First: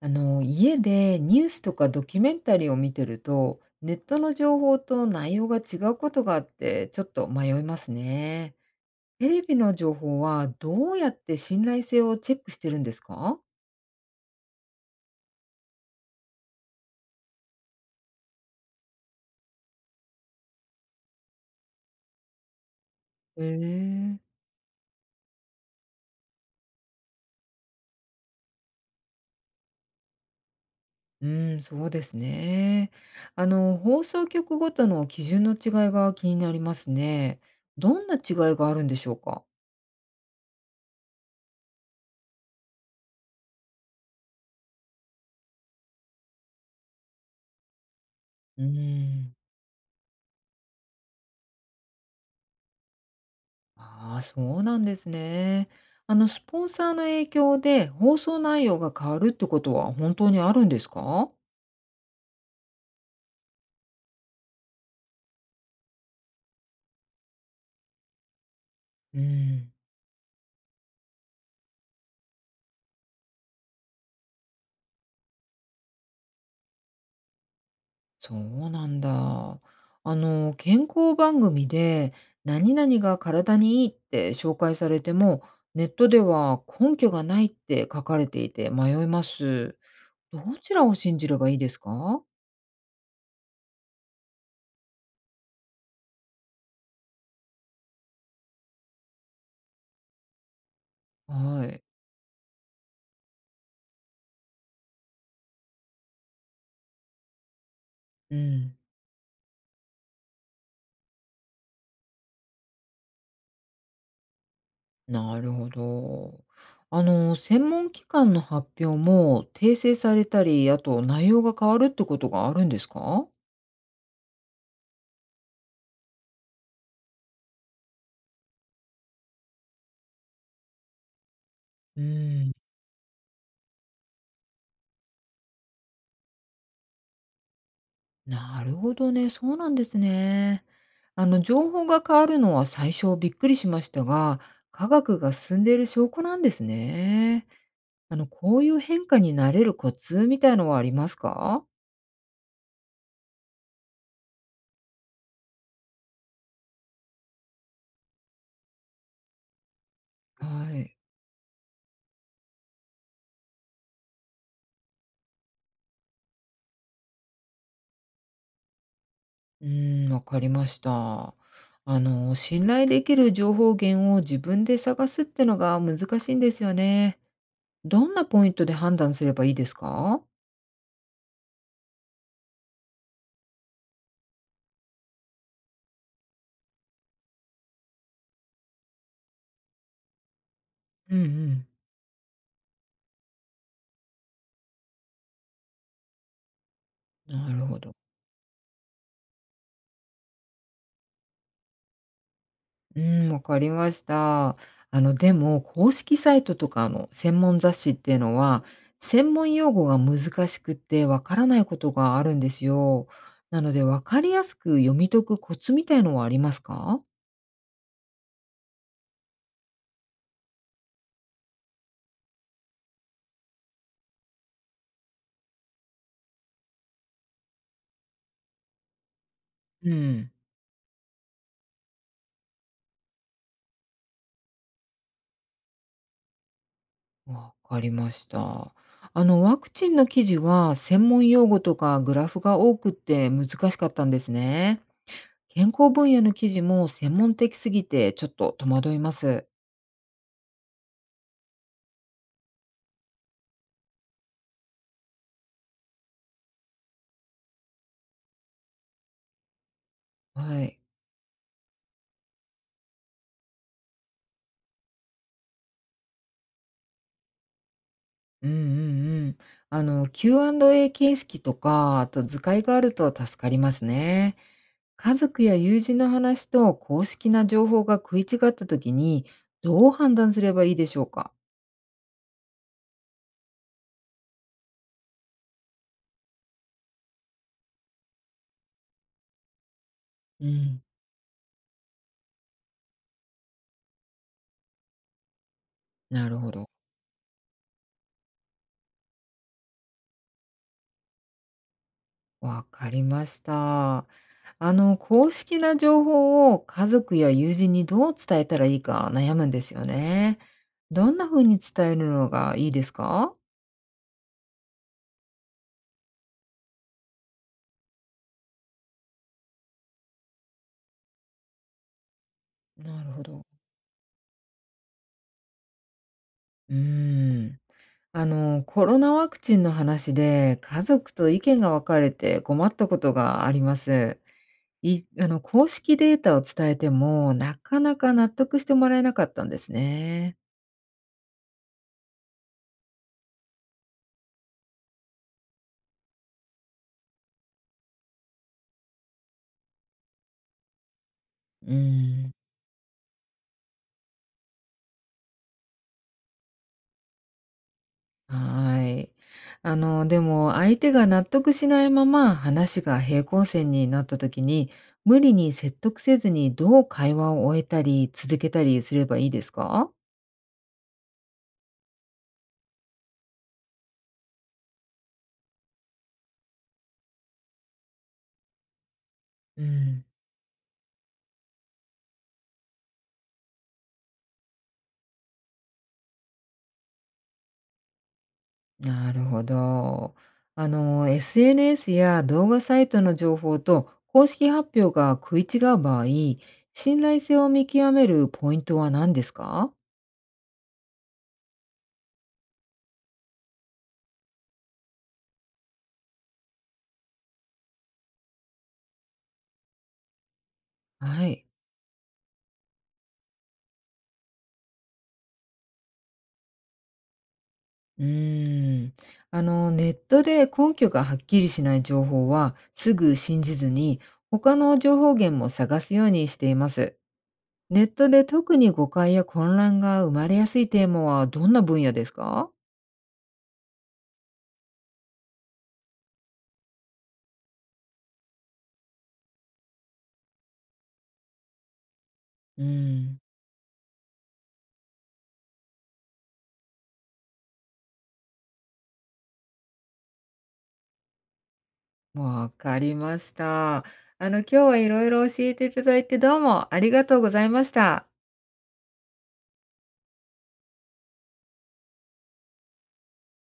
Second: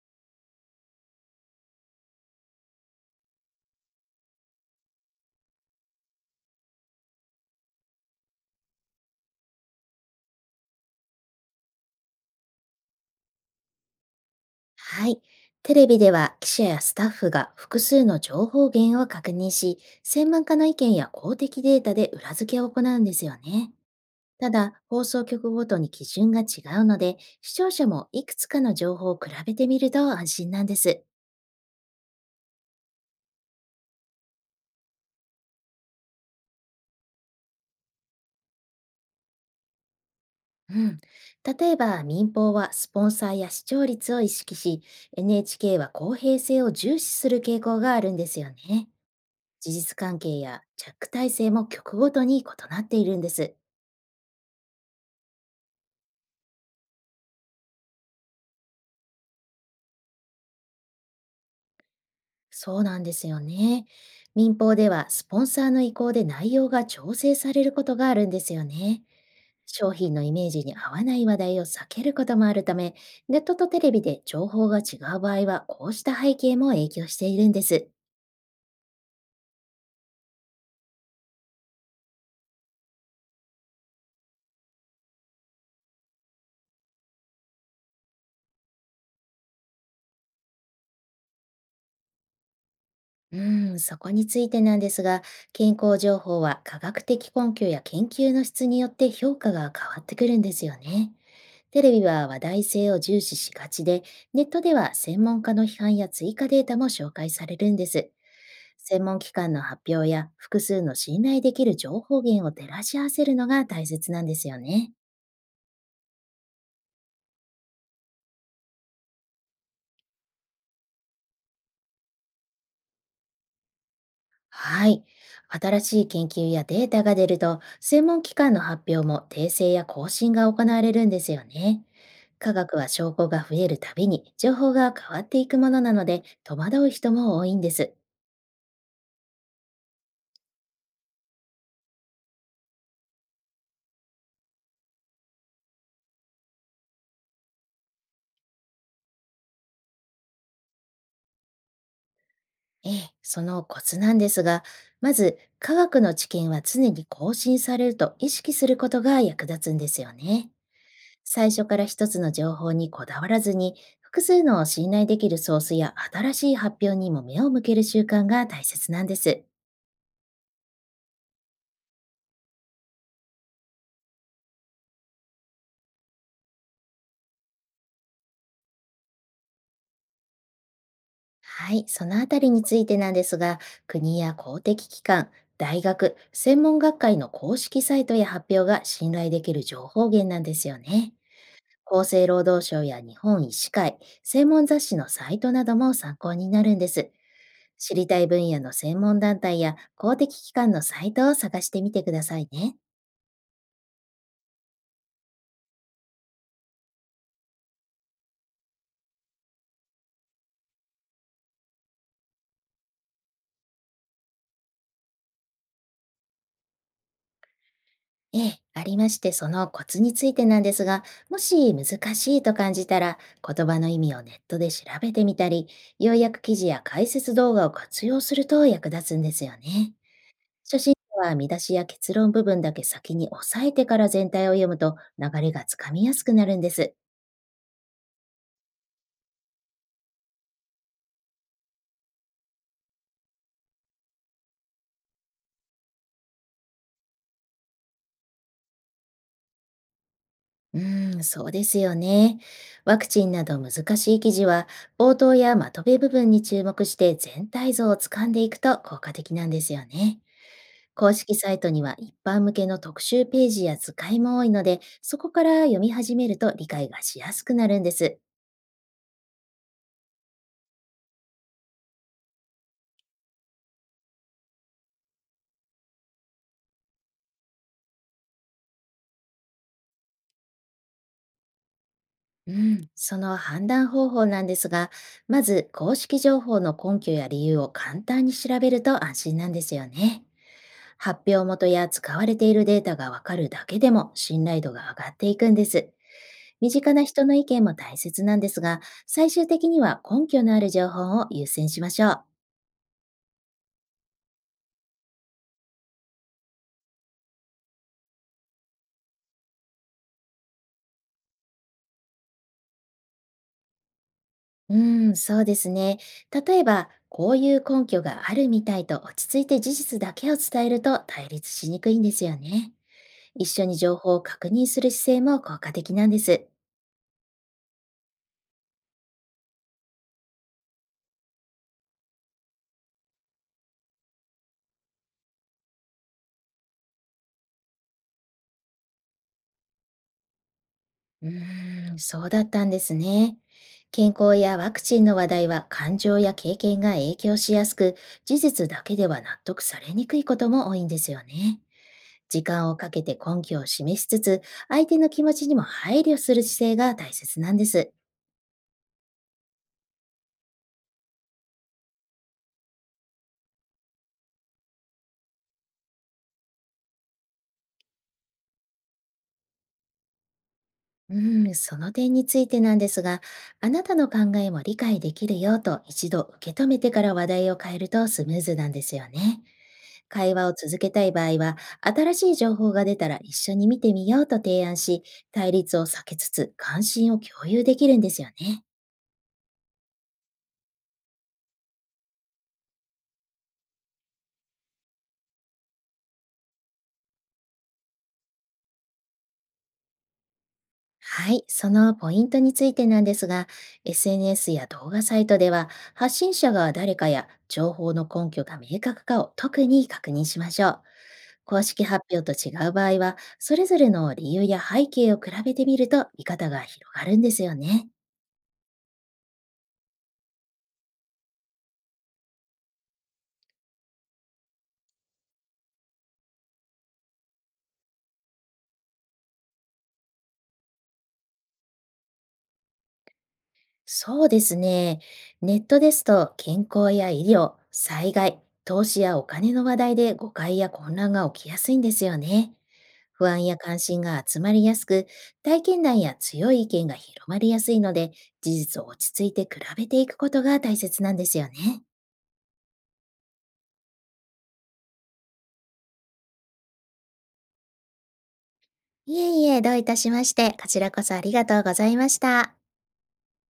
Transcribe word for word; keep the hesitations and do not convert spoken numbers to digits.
あの、家でニュースとかドキュメンタリーを見てると、ネットの情報と内容が違うことがあって、ちょっと迷いますね。テレビの情報はどうやって信頼性をチェックしてるんですか？はい。テレビでは記者やスタッフが複数の情報源を確認し、専門家の意見や公的データで裏付けを行うんですよね。ええ。ただ、放送局ごとに基準が違うので、視聴者もいくつかの情報を比べてみると安心なんです。うん、そうですね。あの、放送局ごとの基準の違いが気になりますね。どんな違いがあるんでしょうか？うん。例えば、民放はスポンサーや視聴率を意識し、エヌエイチケー は公平性を重視する傾向があるんですようね。ん。事実関係やチャック体制も局ごとに異なっているんです。ああ、そうなんですね。あの、スポンサーの影響で放送内容が変わるってことは本当にあるんですか？そうなんですよね。民放ではスポンサーの意向で内容が調整されることがあるんですよね。うん、商品のイメージに合わない話題を避けることもあるため、ネットとテレビで情報が違う場合は、こうした背景も影響しているんです。そうなんだ。あの、健康番組で何々が体にいいって紹介されても、ネットでは根拠がないって書かれていて迷います。どちらを信じればいいですか？うん、そこについてなんですが、健康情報は科学的根拠や研究の質によって評価が変わってくるんですよね。はテい。レビは話題性を重視しがちで、ネットでは専門家の批判や追加データも紹介されるんです。うん。専門機関の発表や複数の信頼できる情報源を照らし合わせるのが大切なんですよね。なるほど。あの、専門機関の発表も訂正されたり、あと内容が変わるってことがあるんですか？はい。新しい研究やデータが出ると、専門機関の発表も訂正や更新が行われるんですよね。うーん、科学は証拠が増えるたびに情報が変わっていくものなので、戸惑う人も多いんです。なるほどね。そうなんですね。あの、情報が変わるのは最初びっくりしましたが、科学が進んでいる証拠なんですね。あの、こういう変化に慣れるコツみたいのはありますか？ええ、そのコツなんですが、まず科学の知見は常に更新されると意識することが役立つんですよはね。い。最初から一つの情報にこだわらずに、複数の信頼できるソースや新しい発表にも目を向ける習慣が大切なんです。うーん、わかりました。あの、信頼できる情報源を自分で探すってのが難しいんですよね。どんなポイントで判断すればいいですか？はい、そのあたりについてなんですが、国や公的機関、大学、専門学会の公式サイトや発表が信頼できる情報源なんですよね。うんうん。厚生労働省や日本医師会、専門雑誌のサイトなども参考になるんです。なるほ知ど。りたい分野の専門団体や公的機関のサイトを探してみてくださいね。うん、わかりました。あの、でも、公式サイトとかの専門雑誌っていうのは、専門用語が難しくってわからないことがあるんですよ。なので、わかりやすく読み解くコツみたいのはありますか？ええ、ありまして、そのコツについてなんですが、もし難しいと感じたら、言葉の意味をネットで調べてみたり、要約記事や解説動画を活用すると役立つんですようね。ん。初心者は見出しや結論部分だけ先に押さえてから全体を読むと流れがつかみやすくなるんです。わかりました。あの、ワクチンの記事は専門用語とかグラフが多くって難しかったんですね。健康分野の記事も専門的すぎてちょっと戸惑います。うーん、そうですよね。ワクチンなど難しい記事は、冒頭やまとめ部分に注目して全体像をつかんでいくと効果的なんですよね。はい。公式サイトには一般向けの特集ページや図解も多いので、そこから読み始めると理解がしやすくなるんです。うんうん。うん。あの、キューアンドエー 形式とか、あと図解があると助かりますね。家族や友人の話と公式な情報が食い違った時に、どう判断すればいいでしょうか？うん。その判断方法なんですが、まず公式情報の根拠や理由を簡単に調べると安心なんですよね。うん。発表元や使われているデータがわかるだけでも信頼度が上がっていくんです。なるほど。身近な人の意見も大切なんですが、最終的には根拠のある情報を優先しましょう。わかりました。あの、公式な情報を家族や友人にどう伝えたらいいか悩むんですよね。どんな風に伝えるのがいいですか？うん、そうですね。例えば、こういう根拠があるみたいと落ち着いて事実だけを伝えると対立しにくいんですよね。なるほど。一緒に情報を確認する姿勢も効果的なんです。うーん。あの、コロナワクチンの話で家族と意見が分かれて困ったことがあります。い、あの、公式データを伝えてもなかなか納得してもらえなかったんですね。うーん、そうだったんですね。健康やワクチンの話題は感情や経験が影響しやすく、事実だけでは納得されにくいことも多いんですよね。うん。時間をかけて根拠を示しつつ、相手の気持ちにも配慮する姿勢が大切なんです。はい。あの、でも相手が納得しないまま話が平行線になった時に、無理に説得せずにどう会話を終えたり続けたりすればいいですか？うん、その点についてなんですが、あなたの考えも理解できるよと一度受け止めてから話題を変えるとスムーズなんですよね。うん、会話を続けたい場合は、新しい情報が出たら一緒に見てみようと提案し、対立を避けつつ関心を共有できるんですよね。なるほど。あの、エスエヌエス や動画サイトの情報と公式発表が食い違う場合、信頼性を見極めるポイントは何ですか？はい、そのポイントについてなんですが、エスエヌエス や動画サイトでは、発信者が誰かや情報の根拠が明確かを特に確認しましょう。はい。公式発表と違う場合は、それぞれの理由や背景を比べてみると見方が広がるんですよね。うーん。あの、ネットで根拠がはっきりしない情報はすぐ信じずに、他の情報源も探すようにしています。ネットで特に誤解や混乱が生まれやすいテーマはどんな分野ですか？そうですね。ネットですと健康や医療、災害、投資やお金の話題で誤解や混乱が起きやすいんですよね。うん、不安や関心が集まりやすく、体験談や強い意見が広まりやすいので、事実を落ち着いて比べていくことが大切なんですよね。わかりました。あの、今日はいろいろ教えていただいてどうもありがとうございました。いえいえ、どういたしまして、こちらこそありがとうございました。